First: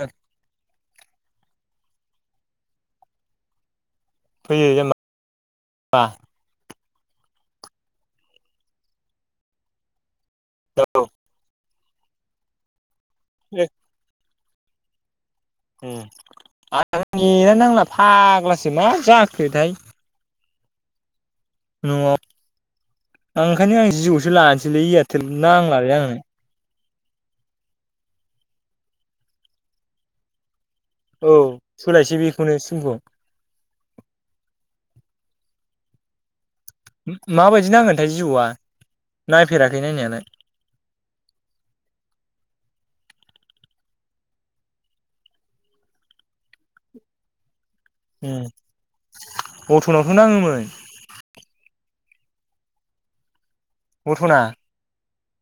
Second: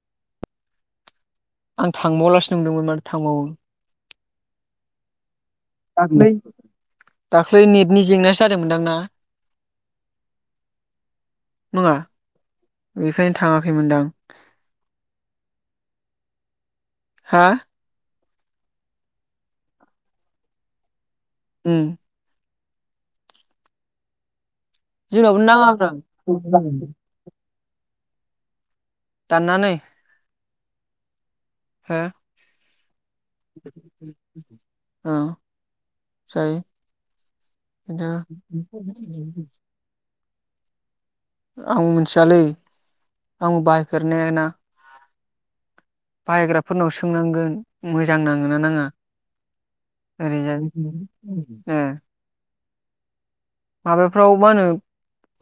होर आं थांबावालासो नुदोंमोन माथो थांबावो फैयो जामबा दाख्लै दाख्लै नेटनि जेंनायासो जादोंमोन दां ना? औ नङा बेखायनो थाङाखैमोनदां ओ आंना हा नेटआनो नांला फाग्लासो मा जाखोथाय उम न'आव ओंखायनो आं जिय'सो लानस सैलै इयारथेल जोंनावबो नाङाब्रा नांलालै आंनो दाननानै औ हो सोलायसै बेखौनो सिमख' ओं जायो उम ओ माबायदि नांगोनथाय जिय'आ खिन्थु नायफेराखै नायनायालाय आं मिथियालै आं बायफेरनाया ना बाहायग्राफोरनाव सोंनांगोन। मोजां उम नाङो नाङा अट'नावथ' नाङोमोन ओरैजाय औ औ ओ माबाफ्राव अट'ना मा होनो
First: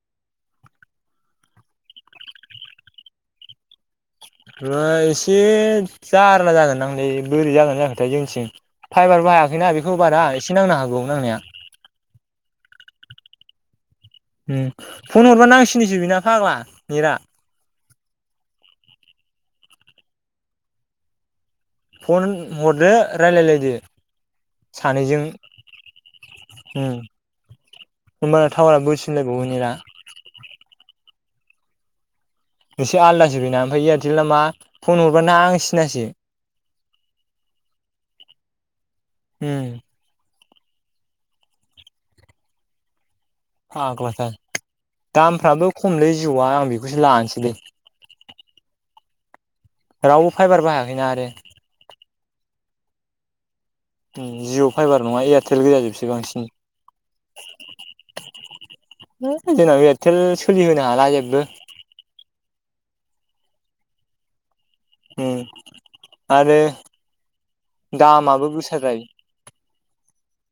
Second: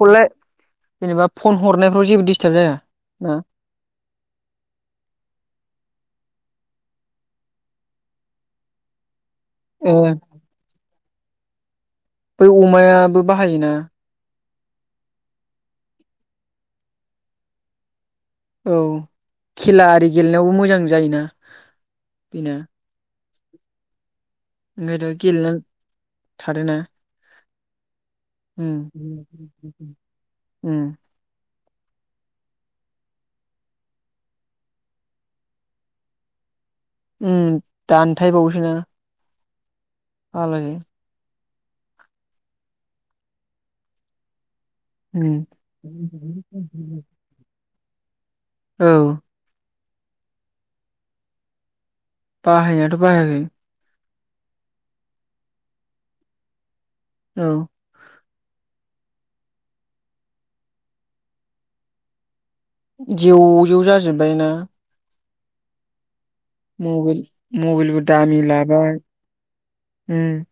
हरलाय जेनेबा फन हरनायफ्राव जेबो दिस्टाब जाया ना? नङा एसे जारला जागोन नांलै बोरै जागोन जाखोथाय जोंनिथिं फाइबारबो बाहायाखै ना ए बेखौ बारा एसे नांनो हागौमोन आंनिया। बै अमायाबो बाहायो ना उम फन हरबा नांसिनोसो बिना फाग्ला नेटआ। औ खेला आरि गेलेनायावबो मोजां जायोना। फन बेना हरदो रायलायलायदो। ओंखायथ' सानैजों गेलेनानै थादोना उम। होमबाना उम टावारा बोरसिनलायबावो नेटआ [unintelligible] उम। इसे आलदासो बेना ओमफाय एयारटेल ना मा फन हरबा नांसिनासो। उम दानथायबावोसो ना उम। आलायो फाग्लाथार। उम दामफ्राबो खमलै जिअ'वा आं बेखौसो लानोसैलै। औ। रावबो फाइबार बाहायाखै ना आरो बाहायनायाथ' बाहायाखै। उम जिअ' फाइभार नङा एयारटेल गोजाजोबसै बांसिन। औ। है जोंनाबो एयाटेल सोलिहोनो हाला जेबो जेव जेव जाजोबबाय ना। उम। आरो मबेल मबेलबो दामि दामाबो लाबाय। गोसाद्राय उम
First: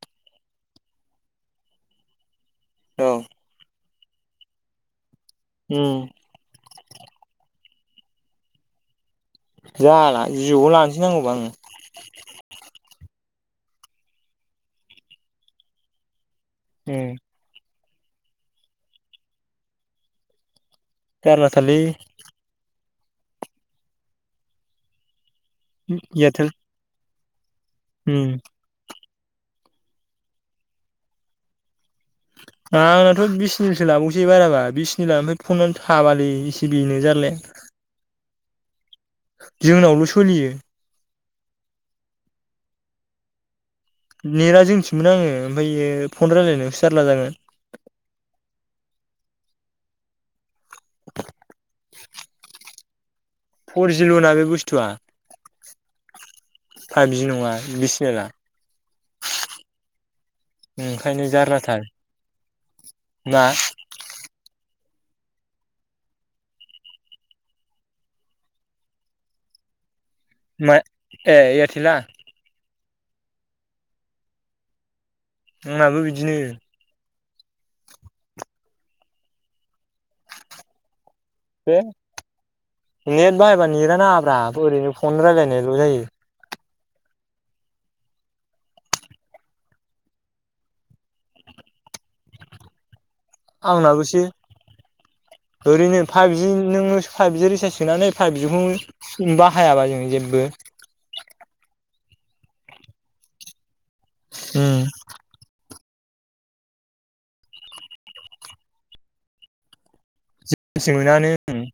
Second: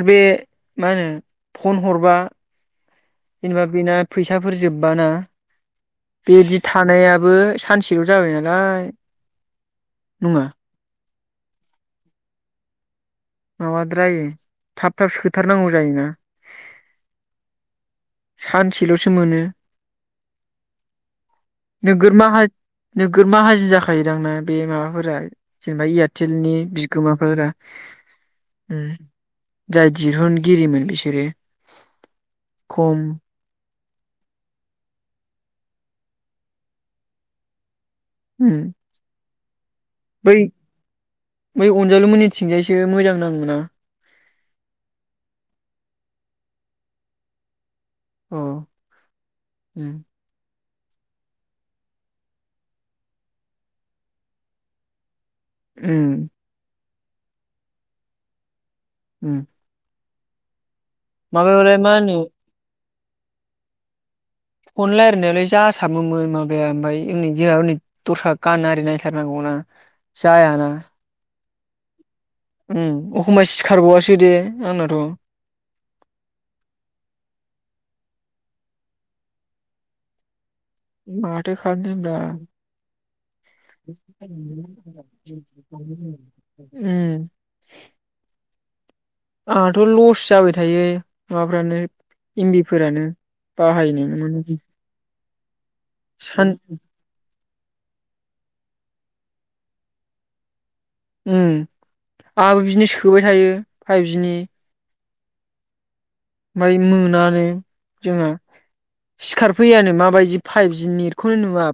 आरो बे मा होनो फन हरबा औ जेनेबा बेना फैसाफोर जोबबा ना उम। थानायाबो सानसेल' जाबाय नालाय। जाला नङा जिअ'खौ लानोसै नांगौबा आङो। माबा द्रायो थाब थाब सोथारनांगौ जायो ना। उम। सानसेल'सो मोनो। जारला थारलै। नोगोद माहाजो जाखायोदां ना बे माबाफोरा जेनेबा एयारटेल एयारटेलनि बिगोमाफोरा। उम उम जाय दिहुनगिरिमोन बिसोरो। खम आंनाथ' बिसिनि लाबावनोसै बाराबा बिस्निलानो फनानो थाबालै बिसिबिनि जारलाया। होम। जोंनावल' सलियो। बै अनजालुमोननिथिं जायसो मोजां नाङो नामा? नेटा जोंनिथिंबो नाङो ओमफायो फन रायलायनायावसो जारला जागोन। अ उम। फरजिल' ना बे बुस्थुआ। उम फाइभ जि नङा बिसिनेला। होम। ओंखायनो जारलाथार मा होनो ना। फन लायरायनायालाय जासाबोमोन माबाया ओमफाय [unintelligible] दस्रा गान आरि नायथार नांगौ ना। ओमफाय ए एयारथेला उम अखमबा सिखारबावासो दे आंनाथ'। आंनाबो बिदिनो। माथो बे खामनो आं दा नेट बाहायबानो नेटा नाङाब्रा ओरैनो फन रायलायनायल' जायो। उम। आंहाथ लस जाबाय थायो माबाफ्रानो एमबिफोरानो बाहायनो आंनाबोसो मोनोदि ओरैनो फाइभजि नोङो फाइभजि रिसारज सोनानै फाइभजि‌ खौ बाहायाबा जों जेबो उम आंहाबो बिदिनो सोबाय थायो फाइभजि नि ओमफाय मोनानो जोंहा सिखारफैयानो माबायदि रिसार्ज फाइभजि नेटखौनो मोनानो नुवा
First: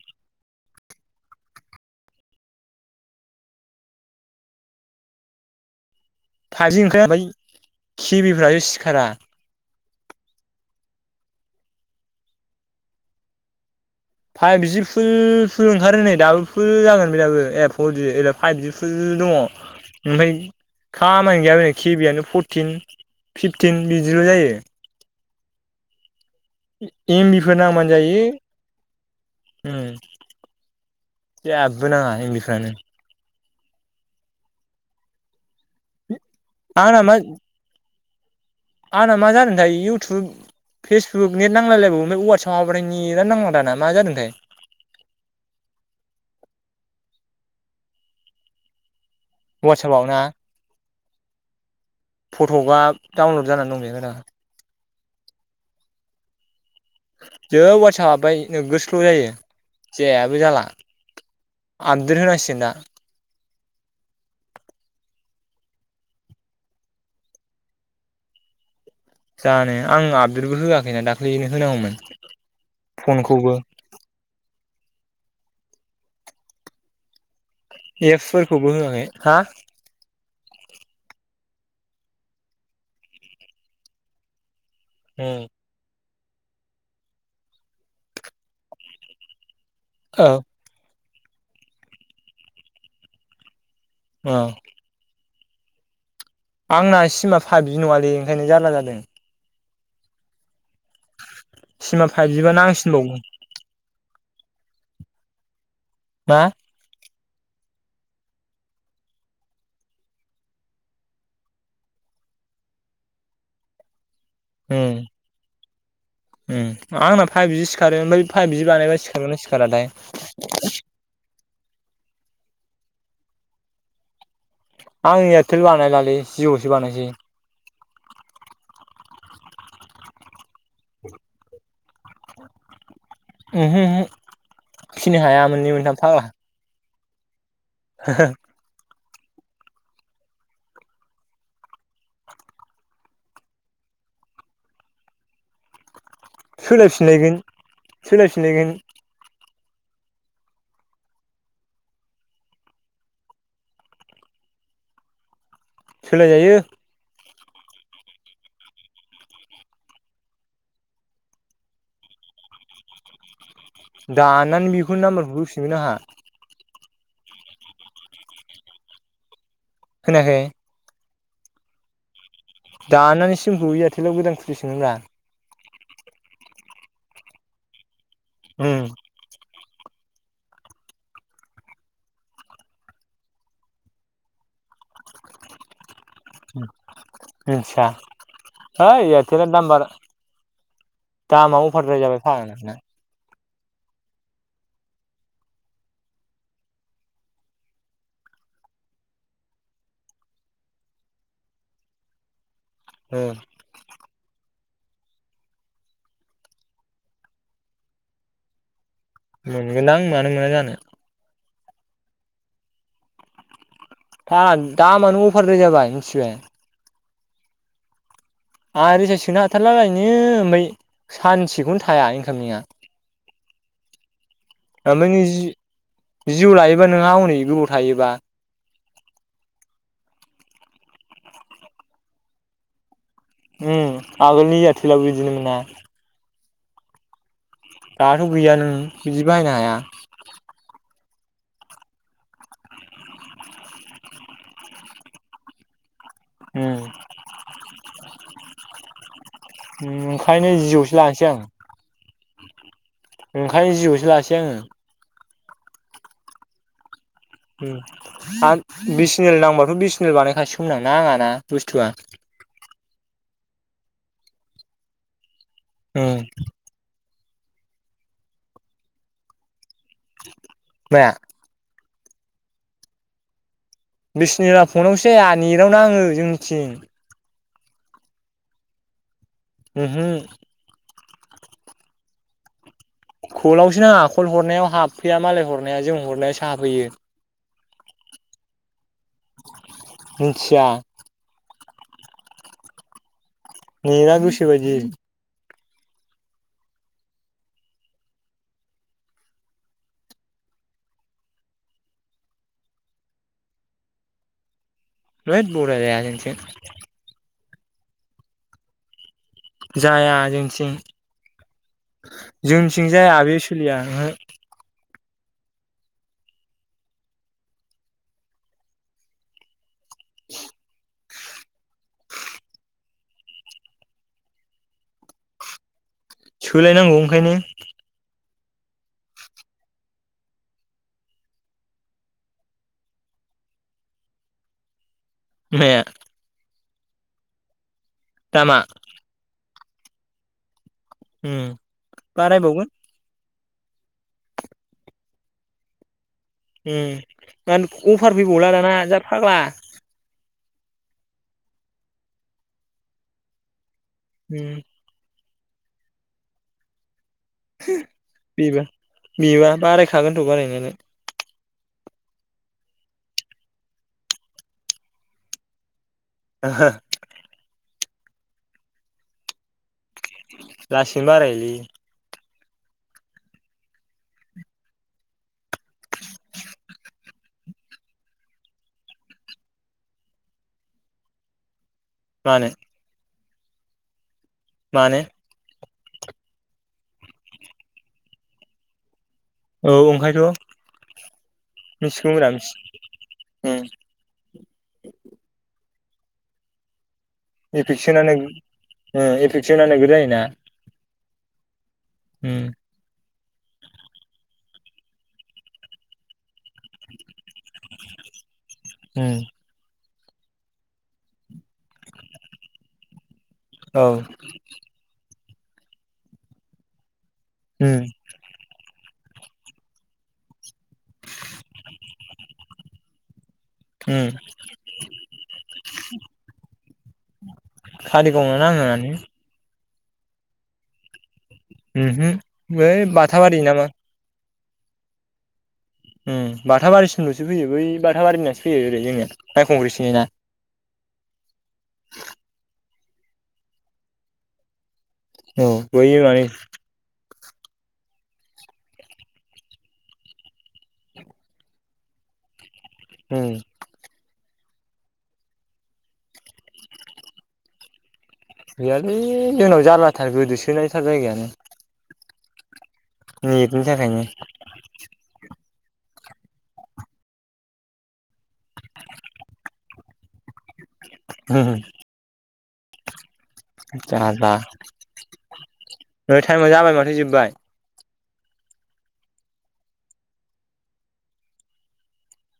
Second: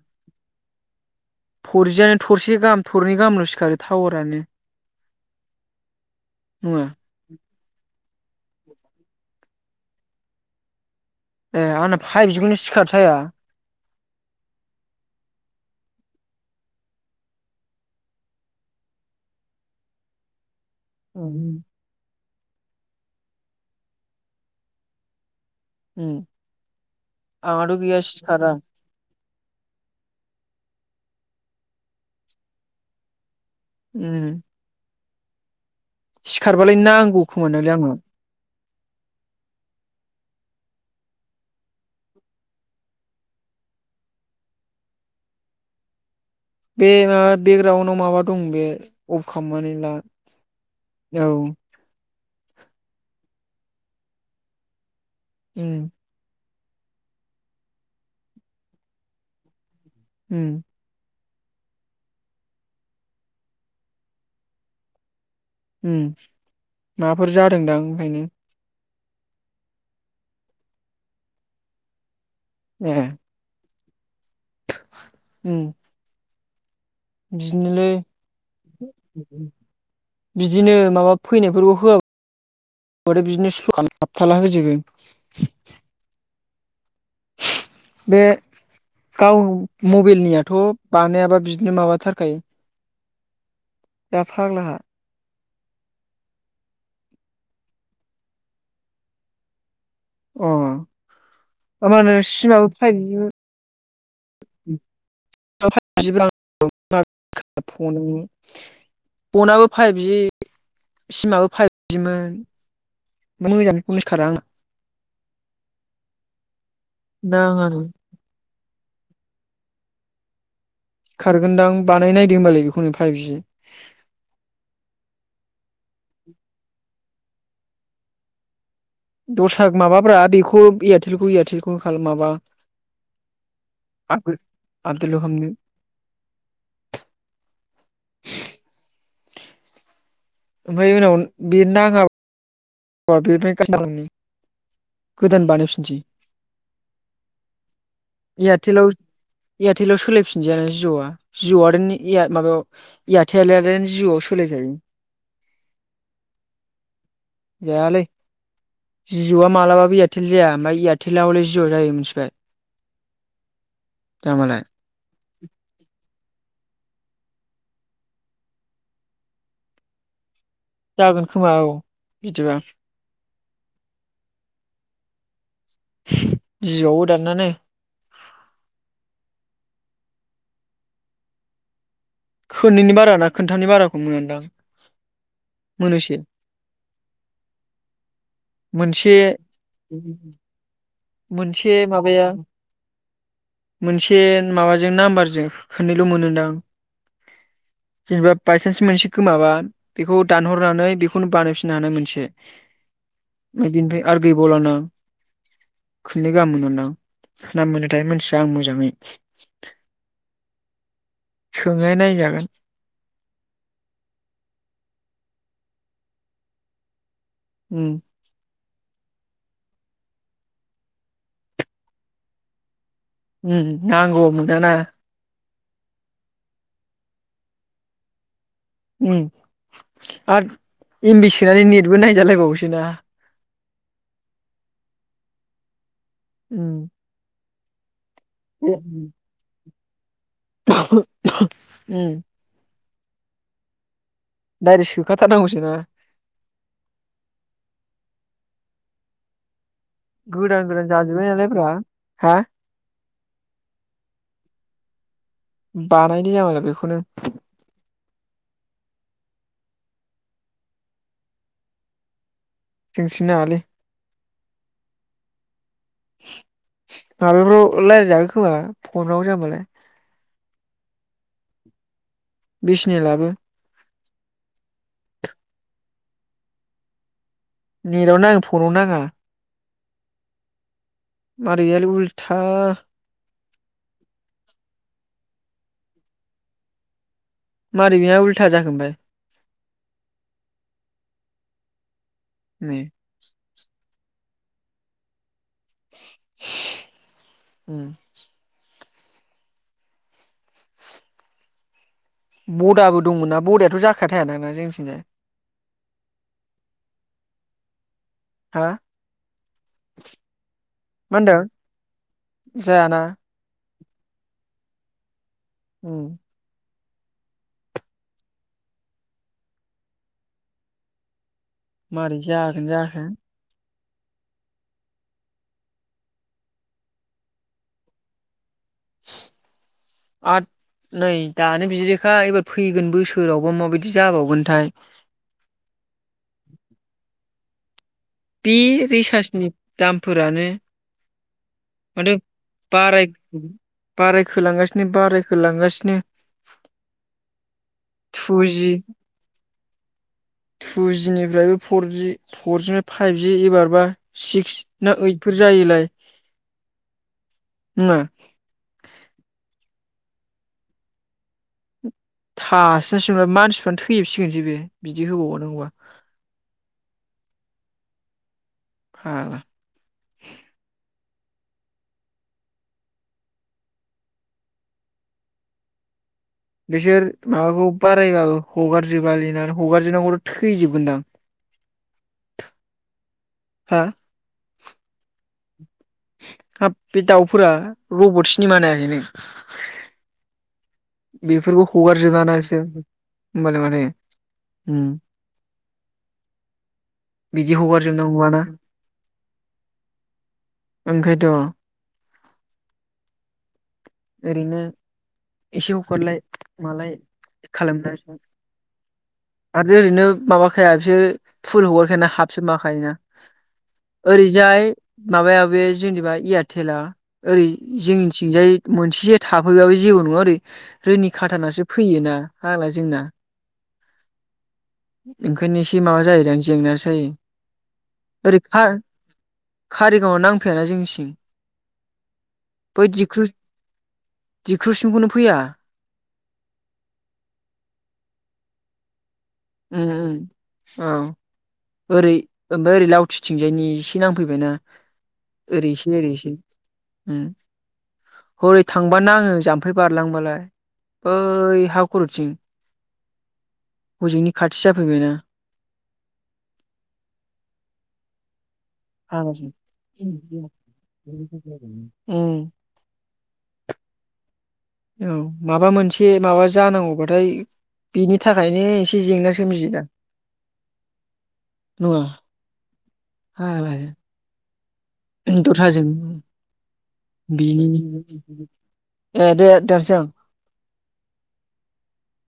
फरजियानो थरसे गाहाम थरनै गाहामल सिखारो टावारानो [inaudible] फाइजि नङा ओंख्रि जाय किबिफ्रासो सिखारा। ए आंना फाएफजि खौनो सिखार थाया। फाएभजि फुल फुल ओंखारो नै दाबो फुल जागोन बे दाबो ए फरजि फाइभजि फुल दङ ओमफ्राय खामानि गैया उम बेरनो केबिआनो फरटिन फिफटिन बिदिल जायो। होम। एमबिफोर नामबानो जायो ओम। जेबो नाङा एमबिफ्रानो। उम। सिखारबालाय आंना मा नांगौ खोमानालै आंनाव। आंना मा जादोंथाय इउटुब फेसबुक नेट नांलायलायबावो ओमफ्राय वाटससाबावथाय नेदानो नांला दाना मा जादोंथाय। [inaudible] बे माबा बेकग्राउडआव माबा दं बे अफ खामनानै ला वाट्सआपाव ना औ। जानानानै दं बेहायदा उम। जोब वातसाब हाबबाय नोगो स्ल जायो जेबो उम जाला। बुजिया ओम माबाफोर जादोंदां ओंखायनो जानो आं आपडेटबो होवाखैना दाख्लैनो होनांगौमोन ए फनखौबो उम बिदिनोलै एप्सफोरखौबो होआखै हा बिदिनो माबा फैनायफोरखौ होवाबाथाय बिदिनो सुख हाबथाला होजोबो ओम बे गाव मबाइलनियाथ' बानायाबा बिदिनो माबाथारखायो जा औ फाग्लाखा आंना सिमा फाइभ जि नङालै ओंखायनो जारला जादों अ हबा सिमा होनो फाइभजिबा सिमाबो फाइभ नांसिनबावगौ जिबो मा खोनाया फन फनाबो फाइभजि सिमाबो फाइभ जिमोन मोजाङैखौनो सिखारा आंना ओ ओ आंना फाइभ जि नाङानो सिखारो ओमफ्राय फाइभजि बानायबाय सिखारोना सिखाराथाय खारगोनदां बानाय नायदों होनोमबालाय बेखौनो फाइभजि आं एयारटेल बानायलालै जिअ'सो बानायसै दस्रा माबाब्रा बेखौ एयारटेलखौ एयारटेलखौ खालाम माबा ओहो-ओहो आपग्रेड आपदेटल' फिसिनो हाया खालामनो मोननै मोनथाम फाग्ला। हा हा ओमफ्राय उनाव बिर नाङा बि गोदान बानायफिननोसै सोलाय फिनलायगोन सोलाय फिनलायगोन एयारटेलाव एयारटेलाव सोलायफिनजायाना जिअ'आ जिअ'आय माबायाव एयारटेल जिअ' सोलाय जायो जायो सोलाय जायो जायालै जिअ'आ मालाबाबो इयारटेल जाया ओमफ्राय इयारटेल हले जिअ' जायो मिथिबाय दामालाय दाननानै बेखौ नाम्बारखौ होफिनगोन आंहा खोनायाखै जागोन खोमा औ। बिदिबा दाननानै सिमखौ इयारथेलाव गोदान खुुलिफिनगोनना जि आवबो दानना नाय उम खुननैनि बाराना खोन्थामनि बाराखौ मोनदां मोननैसो मोनथिया है मोनसे जायखिजाया नामबार दामा मोनसे अभारद्राय जाबाय माबाया फाग्लानो मोनसे माबाजों नाम्बारजों खोननैल' मोनोदां। जेनेबा बायसान्स मोनसे गोमाबा बेखौ दानहरनानै बेखौनो बानायफिननो हानाय मोनसे ओ बेनिफ्राय आरो गैबावलाना खुननै गाहाम मोनोदां ना मोनोथाय मोनथिया आं मोजाङै मोनगोनदां आं मानो मोना जानो। सोंनाय नायजागोन दा दामानो अभारद्राय जाबाय मिथिबाय उम आंहा रिसास सोनो हाथारला ओरैनो ओमफ्राय सानसेखौनो थाया इनकामिंया उम नांगौ। मोनाना ओमफ्राय नों जि जिअ' लायोबा नोंहा हनै गोबाव थायोबा ओम आरो एमबि सोनानै नेटबो नायजालायबावोसोन ना? ओम आगोलनि एयारतेलाबो बिदिनो मोना। ओम। दाथ' गैया नों बिदि बाहायनो हाया। ओम। डाइरेक्ट सोखाथारनांगौसो ना? होम। ओंखायनो गोदान गोदान जिअ'सो लानोसै आं जाजबोालायब्रा। ओंखायनो जिय'सो लासै आङो बानायनि आं बेखौनो आरो बिएसेनेल नांबाथ' बिसिनेल बानायखासिगौमोन नाङाना बुस्थुआ जोंथिं नाङालै होम माबाफ्राव रायज्लायजागो खोमा फनाव जाबालाय मा बिसेनेलाबो बिसनि फनावसो‌ जाया नेटावनो नाङो जोंनिथिं नेटाव नाङो फनाव नाङा ओहो मारैयालि उल्टा खलावसो नङा खल हरनायाव हाबफैया मालाय हरनाया जों हरनायाव सो हाबफैयो मारै बिहा उल्था जाखो बाय मिथिया ओम नेटा गोसोबायदि उम बडाबो दंमोन नना बडायाथ' जाखाया थायाना ना जोंनिथिंजाय? [unintelligible] हा जाया जोंनिथिं मा होनदों जोंनिथिं जायाना जाया बे सोलिया ओहो उम [inaudible] मारै जागोन जाखो। सोलायनांगौ ओंखायनो। [inaudible] आद नै दानो बिदिखा एबार फैगोन बोसोरावबो माबायदि जाबावगोनथाय। माया बे दामा रिसार्जनि दामफोरानो। ओम माथो बाराय बावगोन। बाराय बारायखोलांगासिनो बारायखोलांगासिनो। ओम अफार फैबावला दाना जा फाग्ला। टु जि निफ्रायबो फरजि फरजिनि फाइभजि एबारबा सिक्स बेबो ना ओइट? फोर जायोलाय। होमा बिबा बिबा बारायखागोनथ' बारायनायालाय। थासिनायसो नंलाबे मानसिफ्रानो थैहोबसिगोनसो बे बिदि होबावानो नांगौबा। ओहो ओम लासिनो बारायो लै बिसोर माबाखौ बारायबाबो हगारजोबालै ना हगारजोबनांगौथ थैजोबगोनदां। मानो? हा मानो? हाब बे दाउफोरा रबट सिनिमानायाखै नों औ ओंखायथ' बेफोरखौ हगारजोबा ना इसोर होमबालाय माने उम बिदि इफेकसनानो हगारजोबनांगौआना ओ इफेकसनानो इफोर जायोना? ओंखायथ' होम ओरैनो एसे हफोरलाय मालाय खालामगासिनो उम आरो ओरैनो। माबाखाया बिसोर फुल हगारखायाना हाबसो माबाखायो ना औ ओरैजाय माबाया बे जेनेबा एयारटेला ओरै उम जोंनिथिंजाय मोनसे थाफैबाबो जेबो नंङा ओरै रोनि खाथानासो फैयोना‌ फाग्ला जोंना। उम ओंखायनो एसे माबा जायोदां जेंनाजायो। खारिगावनो नाङोआनो खारिगावना नांफैयाना जोंनि थिं। उमहो ओइ बाथाबारि नामा जिख्रुसिमखौनो फैया उम बाथाबारिसिमलसो फैयो बै बाथाबारिनिनासो फैयो ओरै जोंनिया माइखंग्रि उम थिंजायना। उम औ ओरै ओमफ्राय ओरै लावथि थिंजायनि एसे नांफैबायना औ ओरै बै इसि ओरै माने इसि हरै थांबा नांङो जाम्फै बारलांबालाय बै हा खर'थिं। उं होजोंनि खाथि जाफैबायना गैयालै जोंनाव जारलाथार गोदोसोनायथार जायगायानो उम नेटनि थाखायनो औ माबा मोनसे माबा जानांगौबाथाय बेनि थाखायनो एसे जेंना सोमजियो दा नङा जाला दथाजों नै टाइमा जाबाय माथो जोब्बाय बिनि ए दे देरजों